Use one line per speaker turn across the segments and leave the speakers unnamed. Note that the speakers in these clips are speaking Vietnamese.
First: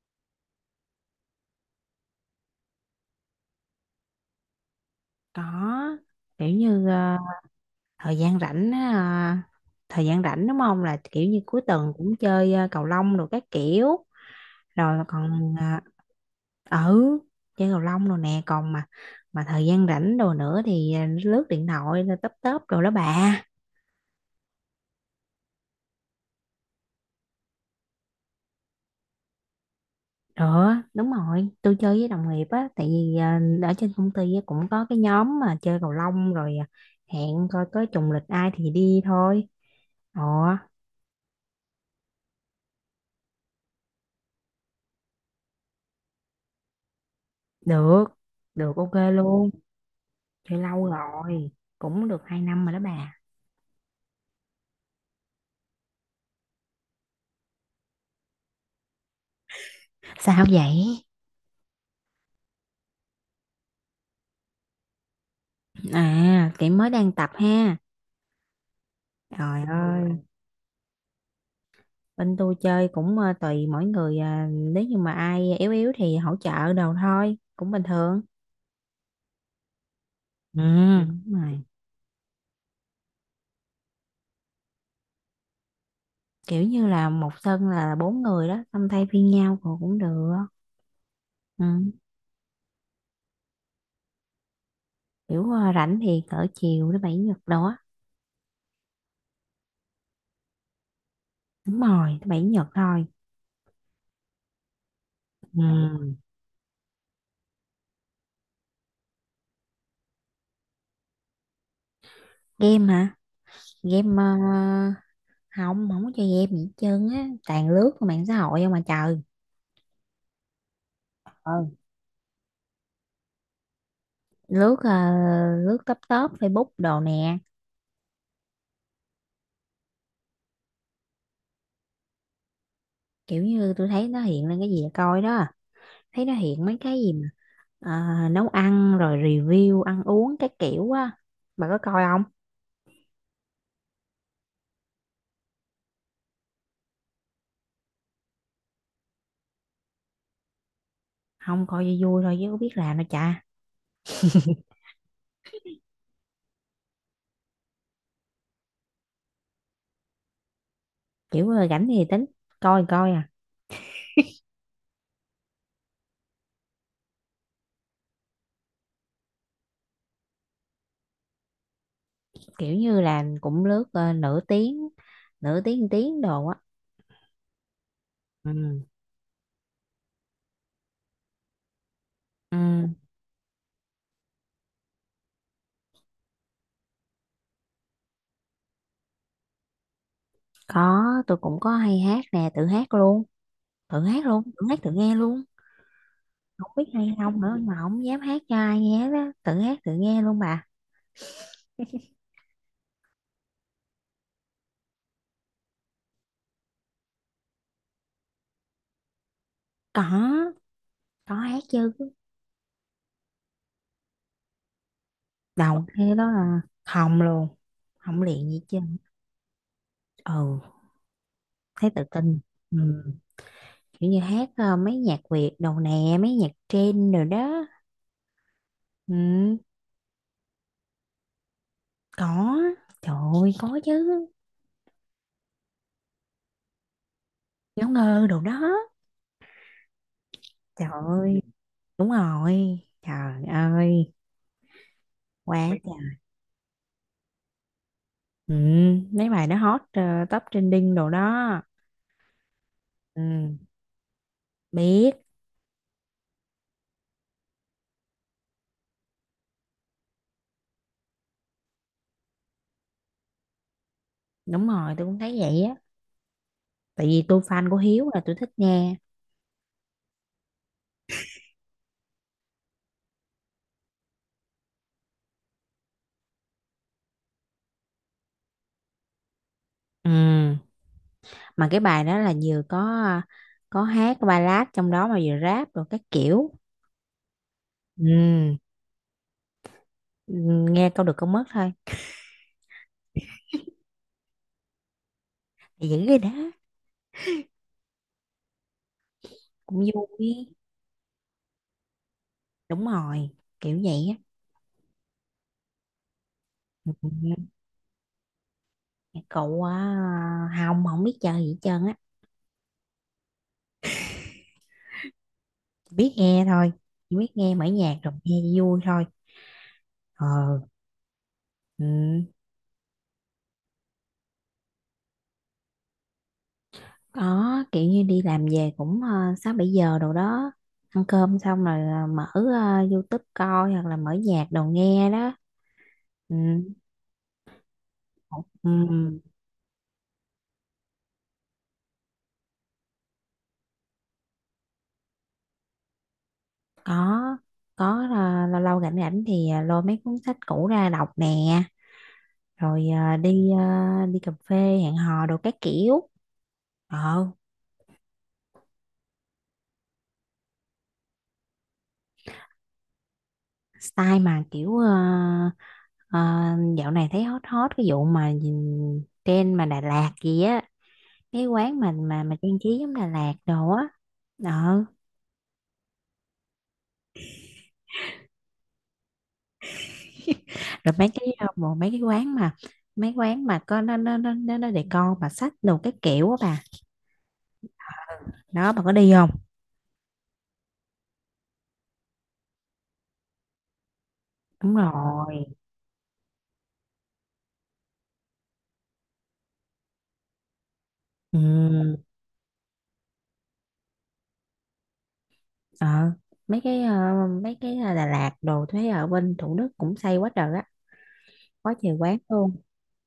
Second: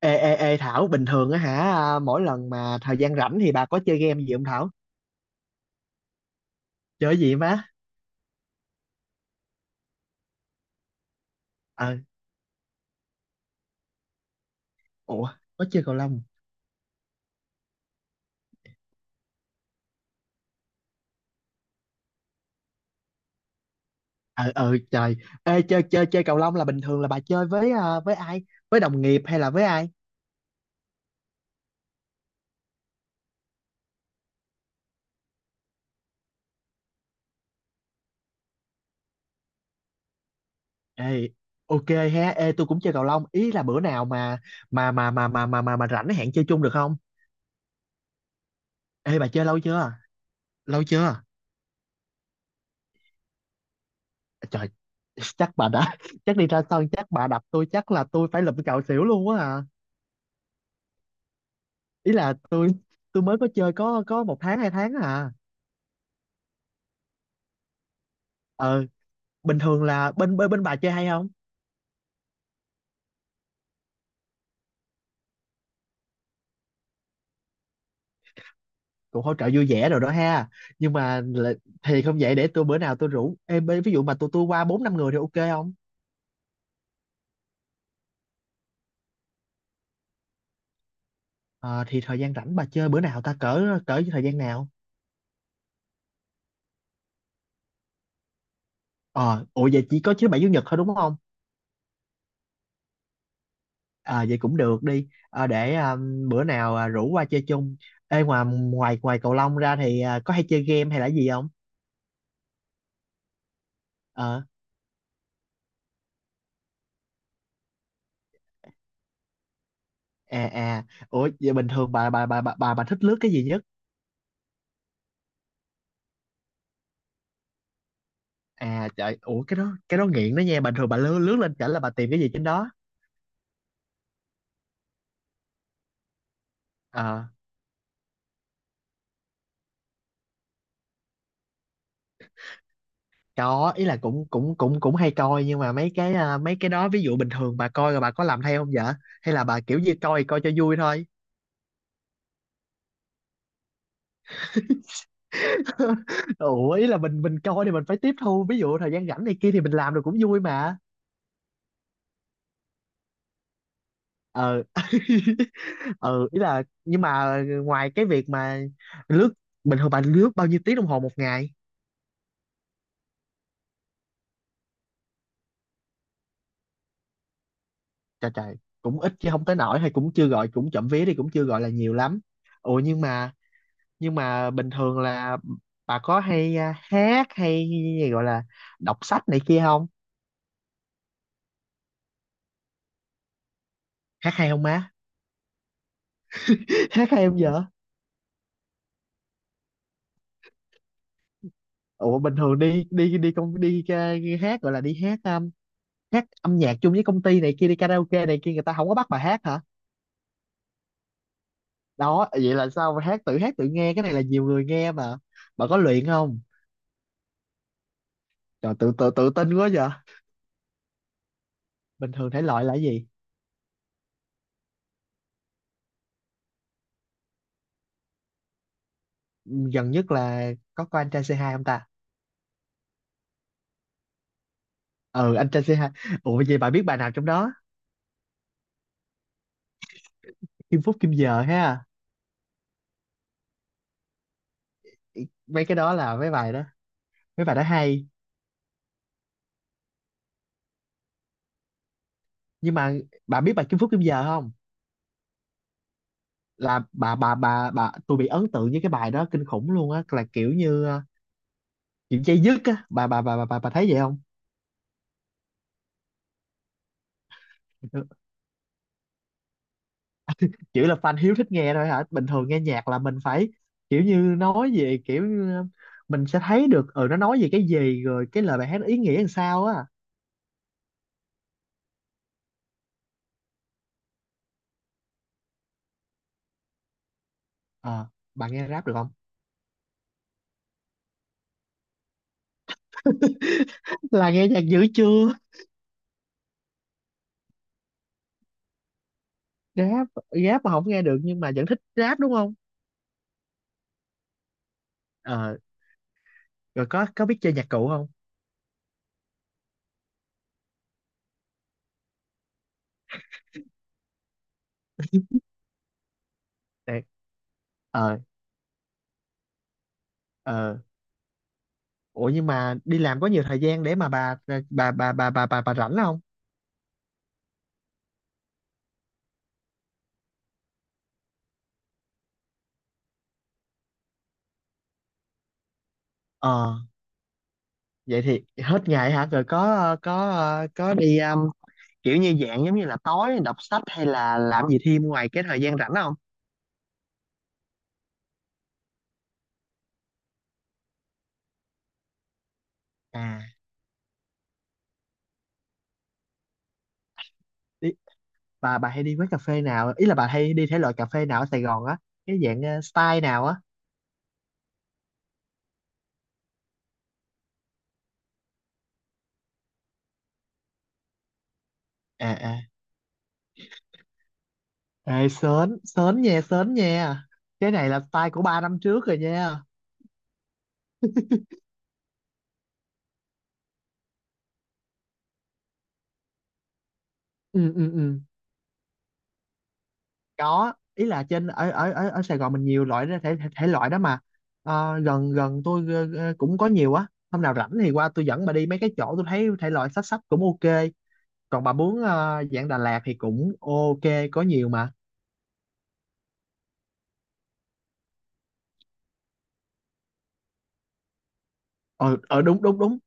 Ê, ê, ê Thảo, bình thường á hả, mỗi lần mà thời gian rảnh thì bà có chơi game gì không Thảo?
Có, kiểu như
Chơi gì má?
thời gian rảnh á, ờ, thời gian rảnh đúng không là kiểu như cuối tuần
Ờ,
cũng chơi cầu lông rồi các kiểu rồi
ủa,
còn
có chơi cầu lông.
ừ chơi cầu lông rồi nè còn mà thời gian rảnh đồ nữa thì lướt điện thoại rồi tấp tấp rồi đó bà.
Ờ, ờ, trời. Ê, chơi cầu lông là bình thường là bà chơi với ai? Với đồng nghiệp hay là với ai?
Được, đúng rồi, tôi chơi với đồng nghiệp á, tại vì ở trên công ty á, cũng có cái nhóm mà chơi cầu lông rồi, à, hẹn coi có trùng lịch ai thì đi thôi. Ồ,
Ê, ok ha, ê, tôi cũng chơi cầu lông. Ý là bữa nào mà rảnh hẹn chơi chung được không?
được được ok
Ê, bà chơi
luôn.
lâu chưa?
Thì
Lâu
lâu
chưa?
rồi, cũng được 2 năm rồi đó bà.
Trời, chắc bà đã, chắc đi ra sân, chắc bà đập tôi, chắc là tôi phải lụm cạo xỉu luôn á à.
Sao vậy?
Ý là tôi mới có chơi có 1 tháng 2 tháng
À, chị mới đang tập ha.
ờ Bình
Trời
thường
ơi.
là bên bên bên bà chơi hay không?
Bên tôi chơi cũng tùy mỗi người à, nếu như mà ai yếu yếu thì hỗ trợ đồ thôi cũng bình thường.
Cũng hỗ trợ vui vẻ rồi đó ha.
Ừ,
Nhưng mà
đúng
là-
rồi,
thì không, vậy để tôi bữa nào tôi rủ em, ví dụ mà tôi qua bốn năm người thì ok không?
kiểu như là một sân là bốn người đó xong thay phiên nhau cũng cũng được. Ừ.
Ờ thì thời gian rảnh bà chơi bữa nào ta, cỡ cỡ thời gian nào?
Kiểu rảnh thì cỡ chiều thứ bảy chủ nhật đó.
Ờ Ủa vậy chỉ có thứ bảy chủ nhật thôi đúng không?
Đúng rồi, thứ bảy chủ nhật thôi.
À vậy cũng được đi, để
Ừ.
bữa nào rủ qua chơi chung. Ê, ngoài ngoài ngoài cầu lông ra thì có hay chơi game hay là gì không?
Game hả? Game
Ờ.
không, không có chơi game gì hết trơn á, toàn lướt qua mạng xã hội không mà trời.
À, à. Ủa vậy
Ờ,
bình thường bà thích lướt cái gì nhất?
lướt lướt top top Facebook đồ nè.
À trời, ủa, cái đó nghiện đó nha. Bình thường bà lướt lướt lên chảnh là bà tìm cái gì trên đó?
Kiểu như tôi thấy nó hiện lên cái gì là coi đó, thấy nó hiện mấy cái
Ờ,
gì mà nấu ăn rồi review ăn uống cái kiểu á. Bà có coi không?
có, ý là cũng cũng cũng cũng hay coi, nhưng mà mấy cái đó ví dụ bình thường bà coi rồi bà có làm theo không vậy? Hay là bà kiểu như coi coi cho vui thôi?
Không, coi cho vui thôi chứ có biết làm đâu cha.
Ủa ý là mình coi thì mình phải tiếp thu, ví dụ thời gian rảnh này kia thì mình làm được cũng vui mà.
Kiểu rảnh thì tính, coi thì coi à.
Ờ. Ừ, ý là nhưng mà ngoài cái việc mà lướt, bình thường bà lướt bao nhiêu tiếng đồng hồ một ngày?
Kiểu như là cũng lướt nửa tiếng, nửa tiếng tiếng đồ á.
Trời trời.
Ừ.
Cũng ít chứ không tới nổi, hay cũng chưa gọi, cũng chậm vía đi cũng chưa gọi là nhiều lắm.
Ừ,
Ủa nhưng mà bình thường là bà có hay hát hay gì gọi là đọc sách này kia không?
có, tôi cũng có hay hát nè, tự hát luôn, thử hát
Hát
luôn,
hay không
thử hát thử
má?
nghe luôn. Không biết
Hát
hay
hay không
không nữa
vợ?
mà không dám hát cho ai nghe đó, thử hát tự nghe luôn bà.
Ủa bình thường đi đi đi công hát gọi là đi hát hát âm nhạc chung với công ty này kia đi karaoke này kia người ta không có bắt bà hát hả?
có có hát chứ.
Đó vậy là sao mà hát tự nghe, cái này là nhiều người nghe mà. Bà có
Đầu
luyện
thế đó
không?
là không luôn. Không luyện gì
Trời,
chứ.
tự tự tự tin quá vậy.
Ừ, thấy tự
Bình thường
tin.
thể loại là
Ừ.
cái gì?
Kiểu như hát mấy nhạc Việt đồ nè, mấy nhạc trend rồi đó. Ừ.
Gần nhất là có coi anh trai C2 không ta?
Có. Trời ơi, có chứ.
Ừ, anh trai C2. Ủa vậy bà biết bài nào trong đó?
Ngáo ngơ đồ đó.
Kim
Trời
Phúc Kim Giờ
ơi,
ha?
đúng rồi, trời ơi,
Mấy
quá
cái đó
trời.
là mấy bài đó. Mấy bài đó hay.
Ừ. Mấy bài nó hot top trending đồ đó.
Nhưng mà bà
Ừ,
biết bài Kim Phúc Kim Giờ không?
biết,
Là bà tôi bị ấn tượng với cái bài đó kinh khủng luôn á, là kiểu như kiểu dây dứt á. Bà thấy vậy không?
đúng rồi, tôi cũng thấy vậy á. Tại vì tôi fan của Hiếu là tôi thích nghe.
Kiểu là fan hiếu thích nghe thôi hả? Bình thường nghe nhạc là mình phải kiểu như nói về kiểu như, mình sẽ thấy được ừ nó nói về cái gì rồi cái lời bài hát ý nghĩa làm sao á.
Ừ, mà cái bài đó là vừa có hát ballad trong đó mà vừa rap rồi các kiểu.
Ờ. Bà
Ừ,
nghe rap được không?
ừ, nghe câu được câu mất thôi.
Là nghe nhạc dữ chưa?
Thì giữ cái đó cũng
Rap,
vui.
rap mà không nghe được nhưng mà vẫn thích rap đúng không?
Đúng rồi, kiểu vậy á.
Ờ. Rồi có
Ừ,
có biết chơi nhạc cụ không?
cậu à, Hồng không biết chơi gì hết trơn á. Chỉ biết nghe thôi,
Để.
chỉ biết nghe, mở nhạc rồi
Ờ.
nghe cho vui thôi. Ờ,
Ờ.
ừ.
Ủa nhưng mà đi làm có nhiều thời gian để mà bà rảnh không?
Có, kiểu như đi làm về cũng 6-7 giờ đồ đó, ăn cơm xong rồi mở YouTube coi hoặc là mở nhạc đồ nghe đó. Ừ.
ờ Vậy thì hết ngày
Ừ.
hả, rồi có đi kiểu như dạng giống như là tối đọc sách hay là làm gì thêm ngoài cái thời gian rảnh không
Có có lâu lâu rảnh rảnh thì lôi mấy cuốn sách cũ ra đọc nè, rồi
à?
đi cà phê, hẹn hò đồ các kiểu. Ờ,
Đi, bà hay đi quán cà phê nào, ý là bà hay đi thể loại cà phê nào ở Sài Gòn á? Cái dạng style nào á?
style mà kiểu ờ, dạo này thấy hot hot cái vụ mà nhìn trend mà Đà Lạt gì á, cái quán mình mà
À
mà trang
à.
trí giống Đà Lạt đồ á, đó.
Ê, sến, sến nha, sến nha. Cái này là style của 3 năm trước rồi nha.
Rồi mấy cái bộ mấy cái quán mà mấy quán mà có nó để con mà sách đồ cái kiểu á bà.
Ừ ừ ừ.
Đó, bà có đi không?
Có, ý là trên ở Sài Gòn mình nhiều loại đó, thể, thể thể loại đó mà.
Đúng
Ờ, gần
rồi.
gần tôi cũng có nhiều á. Hôm nào rảnh thì qua tôi dẫn bà đi mấy cái chỗ tôi thấy thể loại sách sách cũng ok. Còn bà
Ừ.
muốn dạng Đà Lạt thì cũng ok, có nhiều mà.
Ờ, mấy cái Đà Lạt đồ thấy ở bên Thủ Đức cũng xây quá trời á, có nhiều
Ờ
quán
ờ
luôn.
đúng đúng đúng,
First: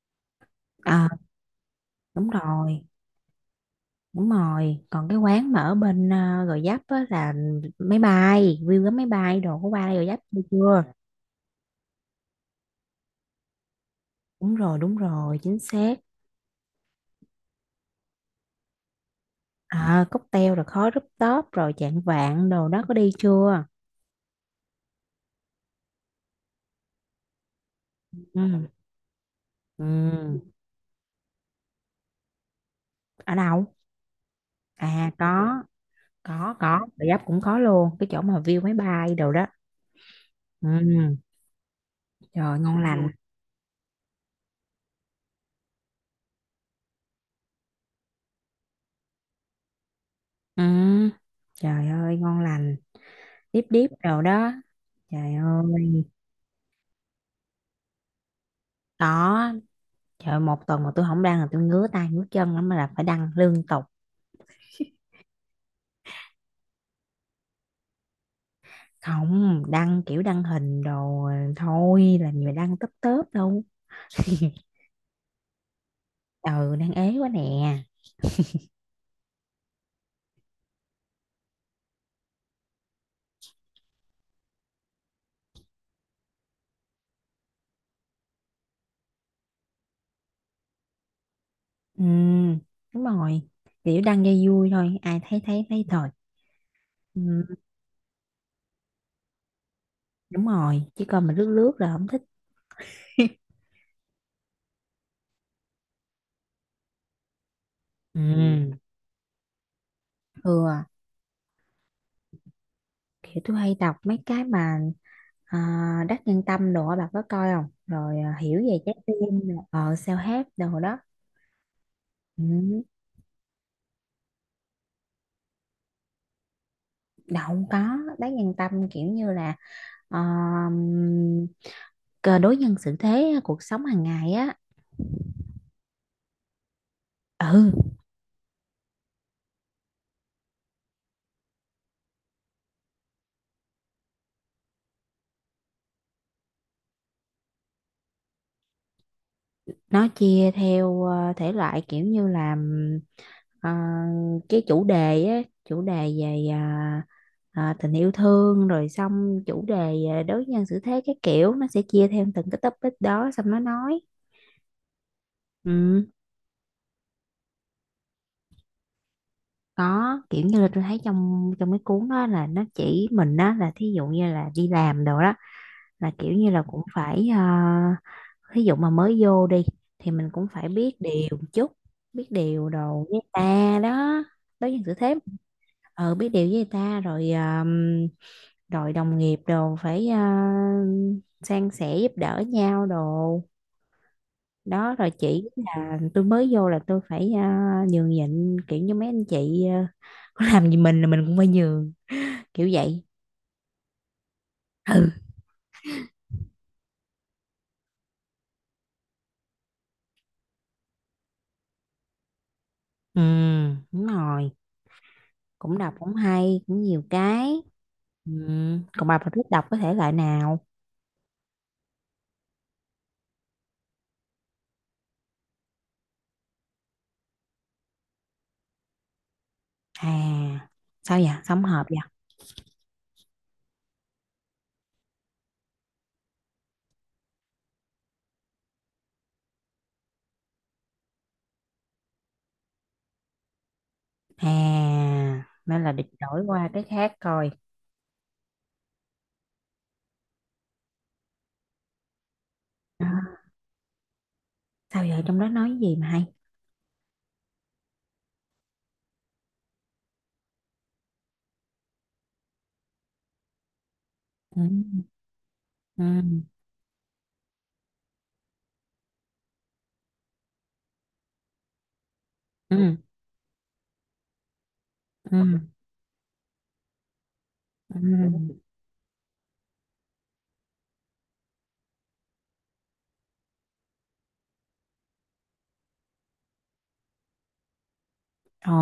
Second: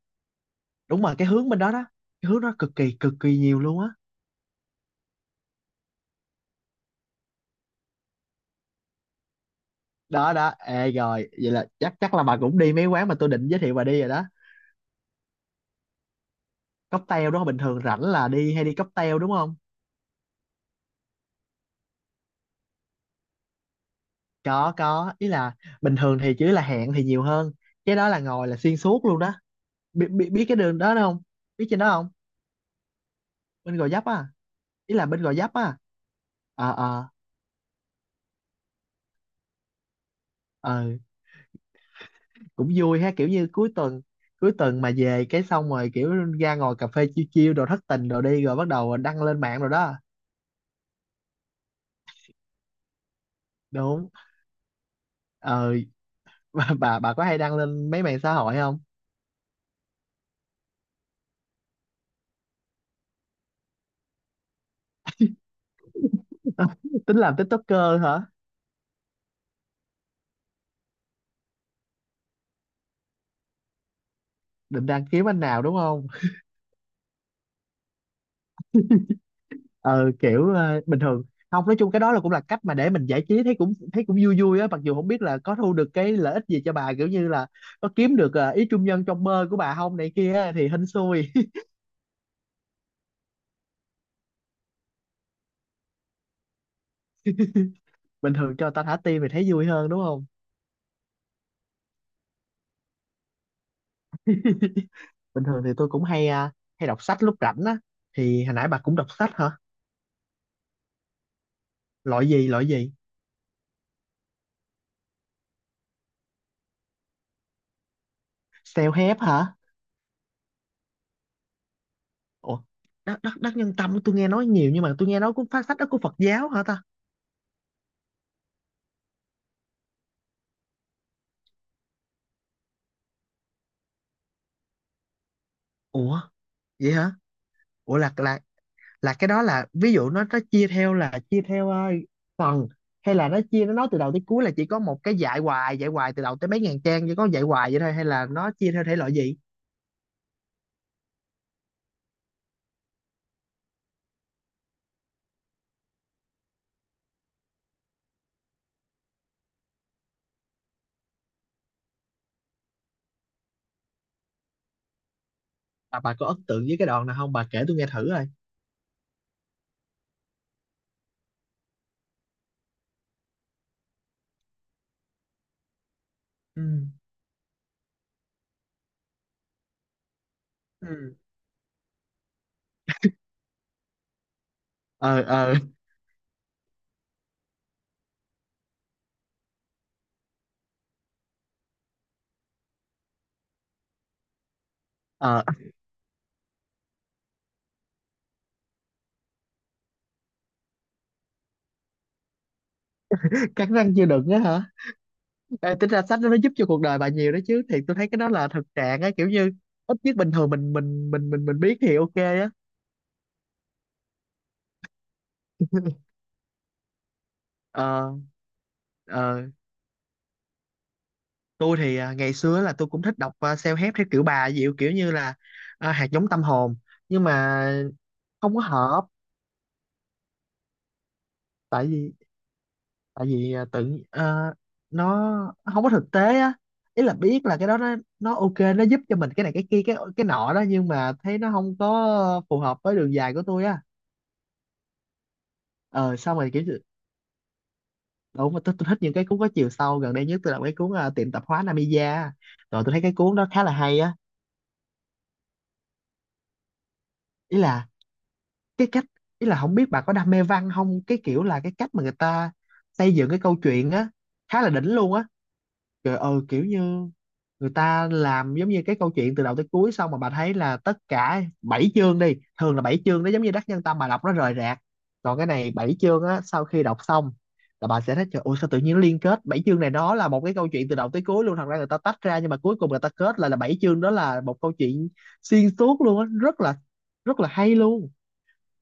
đúng
Ờ,
mà cái hướng bên đó đó.
đúng
Cái hướng đó
rồi,
cực kỳ nhiều luôn á.
đúng rồi. Còn cái quán mà ở bên Gò Vấp á là máy bay view cái máy bay đồ của ba Gò Vấp
Đó
chưa
đó,
chưa?
ê rồi, vậy là chắc chắc là bà cũng đi mấy quán mà tôi định giới thiệu bà đi rồi đó.
Đúng rồi, đúng rồi, chính xác.
Cocktail đúng không, bình thường rảnh là đi hay đi cocktail đúng không?
À, cocktail rồi khói rooftop top rồi chạng vạng đồ đó, có đi chưa?
Có, ý là bình thường thì chỉ là hẹn thì nhiều hơn, cái đó là ngồi là
Ừ.
xuyên suốt luôn đó. Biết biết biết
Ừ.
cái đường đó không? Biết trên đó không?
Ở đâu?
Bên Gò Vấp á. Ý là
À,
bên Gò Vấp
có
á.
có
Ờ
có Bà
ờ
Giáp cũng có luôn cái chỗ mà view máy bay đồ đó.
ờ.
Ừ. Trời,
Cũng
ngon
vui
lành.
ha, kiểu như cuối tuần, cuối tuần mà về cái xong rồi kiểu ra ngồi cà phê chiêu chiêu đồ thất tình đồ đi rồi bắt đầu đăng lên mạng rồi đó.
Ừ. Trời ơi, ngon lành, điếp điếp
Đúng.
đồ đó. Trời
Ờ.
ơi.
Bà có hay đăng lên mấy mạng xã hội không?
Có, trời ơi, một tuần mà tôi không đăng là tôi ngứa tay ngứa chân lắm mà, là phải đăng liên tục.
Tính làm TikToker hả?
Không, đăng kiểu đăng hình đồ thôi, làm gì mà đăng tấp tớp đâu.
Định đăng kiếm anh nào đúng không?
Ừ, đang ế quá nè.
Ờ Kiểu bình thường không, nói chung cái đó là cũng là cách mà để mình giải trí, thấy cũng vui vui á, mặc dù không biết là có thu được cái lợi ích gì cho bà kiểu như là có kiếm được ý trung nhân trong mơ của bà không này kia á, thì hên xui.
Ừ, đúng rồi. Kiểu đăng dây vui thôi, ai thấy thấy thấy thôi. Ừ,
Bình thường cho ta thả tim thì thấy vui hơn đúng không?
đúng rồi, chứ còn mà lướt lướt là không thích.
Bình thường thì tôi cũng hay hay đọc sách lúc rảnh á.
Ừ,
Thì hồi nãy bà cũng đọc sách hả?
ừ,
Loại gì loại gì?
kiểu tôi hay đọc mấy cái mà à, Đắc Nhân Tâm đồ á, bà có coi không? Rồi à, hiểu về trái
Self help hả?
tim, rồi, self help đồ đó.
Ủa,
Ừ,
đắc đắc đắc nhân tâm tôi nghe nói nhiều nhưng mà tôi nghe nói cũng phát sách đó của Phật giáo hả ta?
đâu không có, Đắc Nhân Tâm kiểu như là ờ, cờ đối nhân xử thế cuộc sống hàng ngày á.
Ủa vậy hả?
Ừ,
Ủa là là cái đó là ví dụ nó chia theo là chia theo phần, hay là nó chia nó nói từ đầu tới cuối là chỉ có một cái dạy hoài từ đầu tới mấy ngàn trang chỉ có dạy hoài vậy thôi hay là nó chia theo thể loại gì?
nó chia theo thể loại kiểu như là ờ, cái chủ đề á, chủ đề về tình yêu thương rồi xong chủ đề à, đối nhân xử thế, cái kiểu nó sẽ chia theo từng cái topic đó xong nó nói.
bà
Ừ,
bà có ấn tượng với cái đoạn nào không, bà kể tôi nghe thử rồi.
có, kiểu như là tôi thấy trong trong cái cuốn đó là nó chỉ mình đó, là thí dụ như là đi làm đồ đó, là kiểu như
Ừ.
là cũng phải à, thí dụ mà mới vô đi thì mình cũng phải biết
Ừ.
điều một chút, biết điều đồ với ta đó, đối nhân xử thế.
Ờ ờ
Ờ, biết điều với người ta rồi rồi đồng nghiệp đồ phải san sẻ giúp đỡ nhau đồ đó, rồi
ờ.
chỉ là tôi mới vô là tôi phải nhường nhịn kiểu như mấy anh chị có làm gì mình là mình cũng phải nhường, kiểu vậy.
Cắn răng chưa đựng á hả? Ê, tính ra sách đó nó giúp cho cuộc đời bà nhiều đó chứ, thì tôi thấy cái đó là thực trạng á, kiểu như ít nhất bình thường mình biết thì ok á.
Ừ, đúng rồi, cũng đọc cũng hay cũng nhiều cái.
Ờ.
Ừ. Còn bà
Ờ.
thích đọc có thể loại nào?
Tôi thì ngày xưa là tôi cũng thích đọc self-help theo kiểu bà dịu kiểu như là hạt giống tâm hồn, nhưng mà không có hợp.
À, sao vậy, sống hợp
tại
vậy?
vì tại vì nó nó không có thực tế á. Ý là biết là cái đó nó ok, nó giúp cho mình cái này cái kia cái nọ đó, nhưng mà thấy nó không có phù hợp với đường dài của tôi á.
À, nên là định
Ờ xong
đổi
rồi kiểu
qua
như-
cái khác coi.
đúng mà tôi thích những cái cuốn có chiều sâu. Gần đây nhất tôi đọc cái cuốn tiệm tạp hóa Namiya, rồi tôi thấy
À,
cái cuốn đó khá là hay á.
sao vậy, trong đó nói gì mà hay?
Ý là cái cách, ý là không biết bà có đam mê văn không, cái kiểu là cái cách mà người ta xây dựng cái câu chuyện á, khá
Ừ.
là đỉnh luôn á. Trời ơi
Ừ,
kiểu như người ta làm giống như cái câu chuyện từ đầu tới cuối xong mà bà thấy là tất cả bảy chương đi, thường là
ừ.
bảy chương nó giống như Đắc Nhân Tâm bà đọc nó rời rạc.
Ừ,
Còn cái này bảy chương á, sau khi đọc xong là bà sẽ thấy trời ơi
ừ.
sao tự nhiên nó liên kết bảy chương này nó là một cái câu chuyện từ đầu tới cuối luôn. Thật ra người ta tách ra nhưng mà cuối cùng người ta kết lại là bảy chương đó là một câu chuyện xuyên suốt luôn á, rất là hay luôn.
Ồ,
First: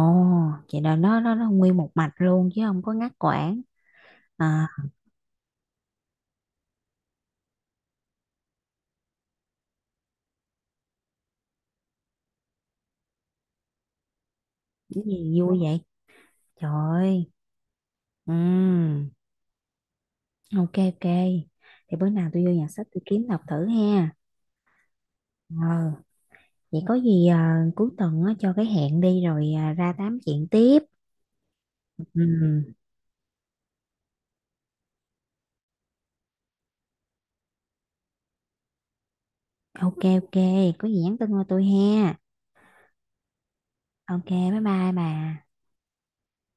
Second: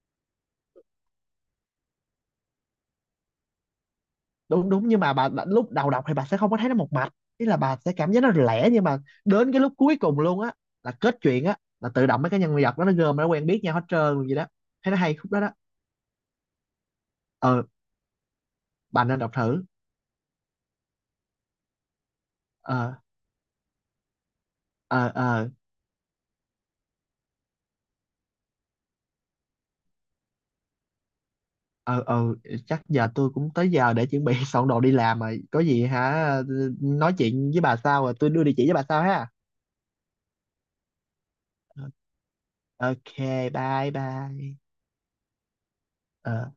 vậy là nó nguyên một mạch luôn chứ không có ngắt quãng, à.
Đúng đúng, nhưng mà bà lúc đầu đọc thì bà sẽ không có thấy nó một mạch, ý là bà sẽ cảm giác nó lẻ, nhưng mà đến cái lúc cuối cùng luôn á, là kết chuyện á, là tự động mấy cái nhân vật đó nó gom nó quen biết nhau hết trơn gì đó, thấy nó
Cái
hay khúc
gì
đó đó.
vui vậy? Trời ơi.
Ờ.
Ừ.
Bà nên đọc thử.
Ok, ok, thì bữa nào tôi vô nhà sách
Ờ
tôi kiếm đọc thử ha.
ờ ờ
Ờ. Vậy có gì à, cuối tuần á, cho cái hẹn đi rồi à, ra tám chuyện tiếp.
ờ ờ.
Ừ.
Chắc giờ tôi cũng tới giờ để chuẩn bị soạn đồ đi làm rồi có gì hả, nói chuyện với bà sau rồi tôi đưa địa chỉ với bà sau ha.
Ok, ok, có gì nhắn tin qua tôi
Ờ,
ha.
ok, bye
Ok, bye
bye.
bye bà.
Ờ.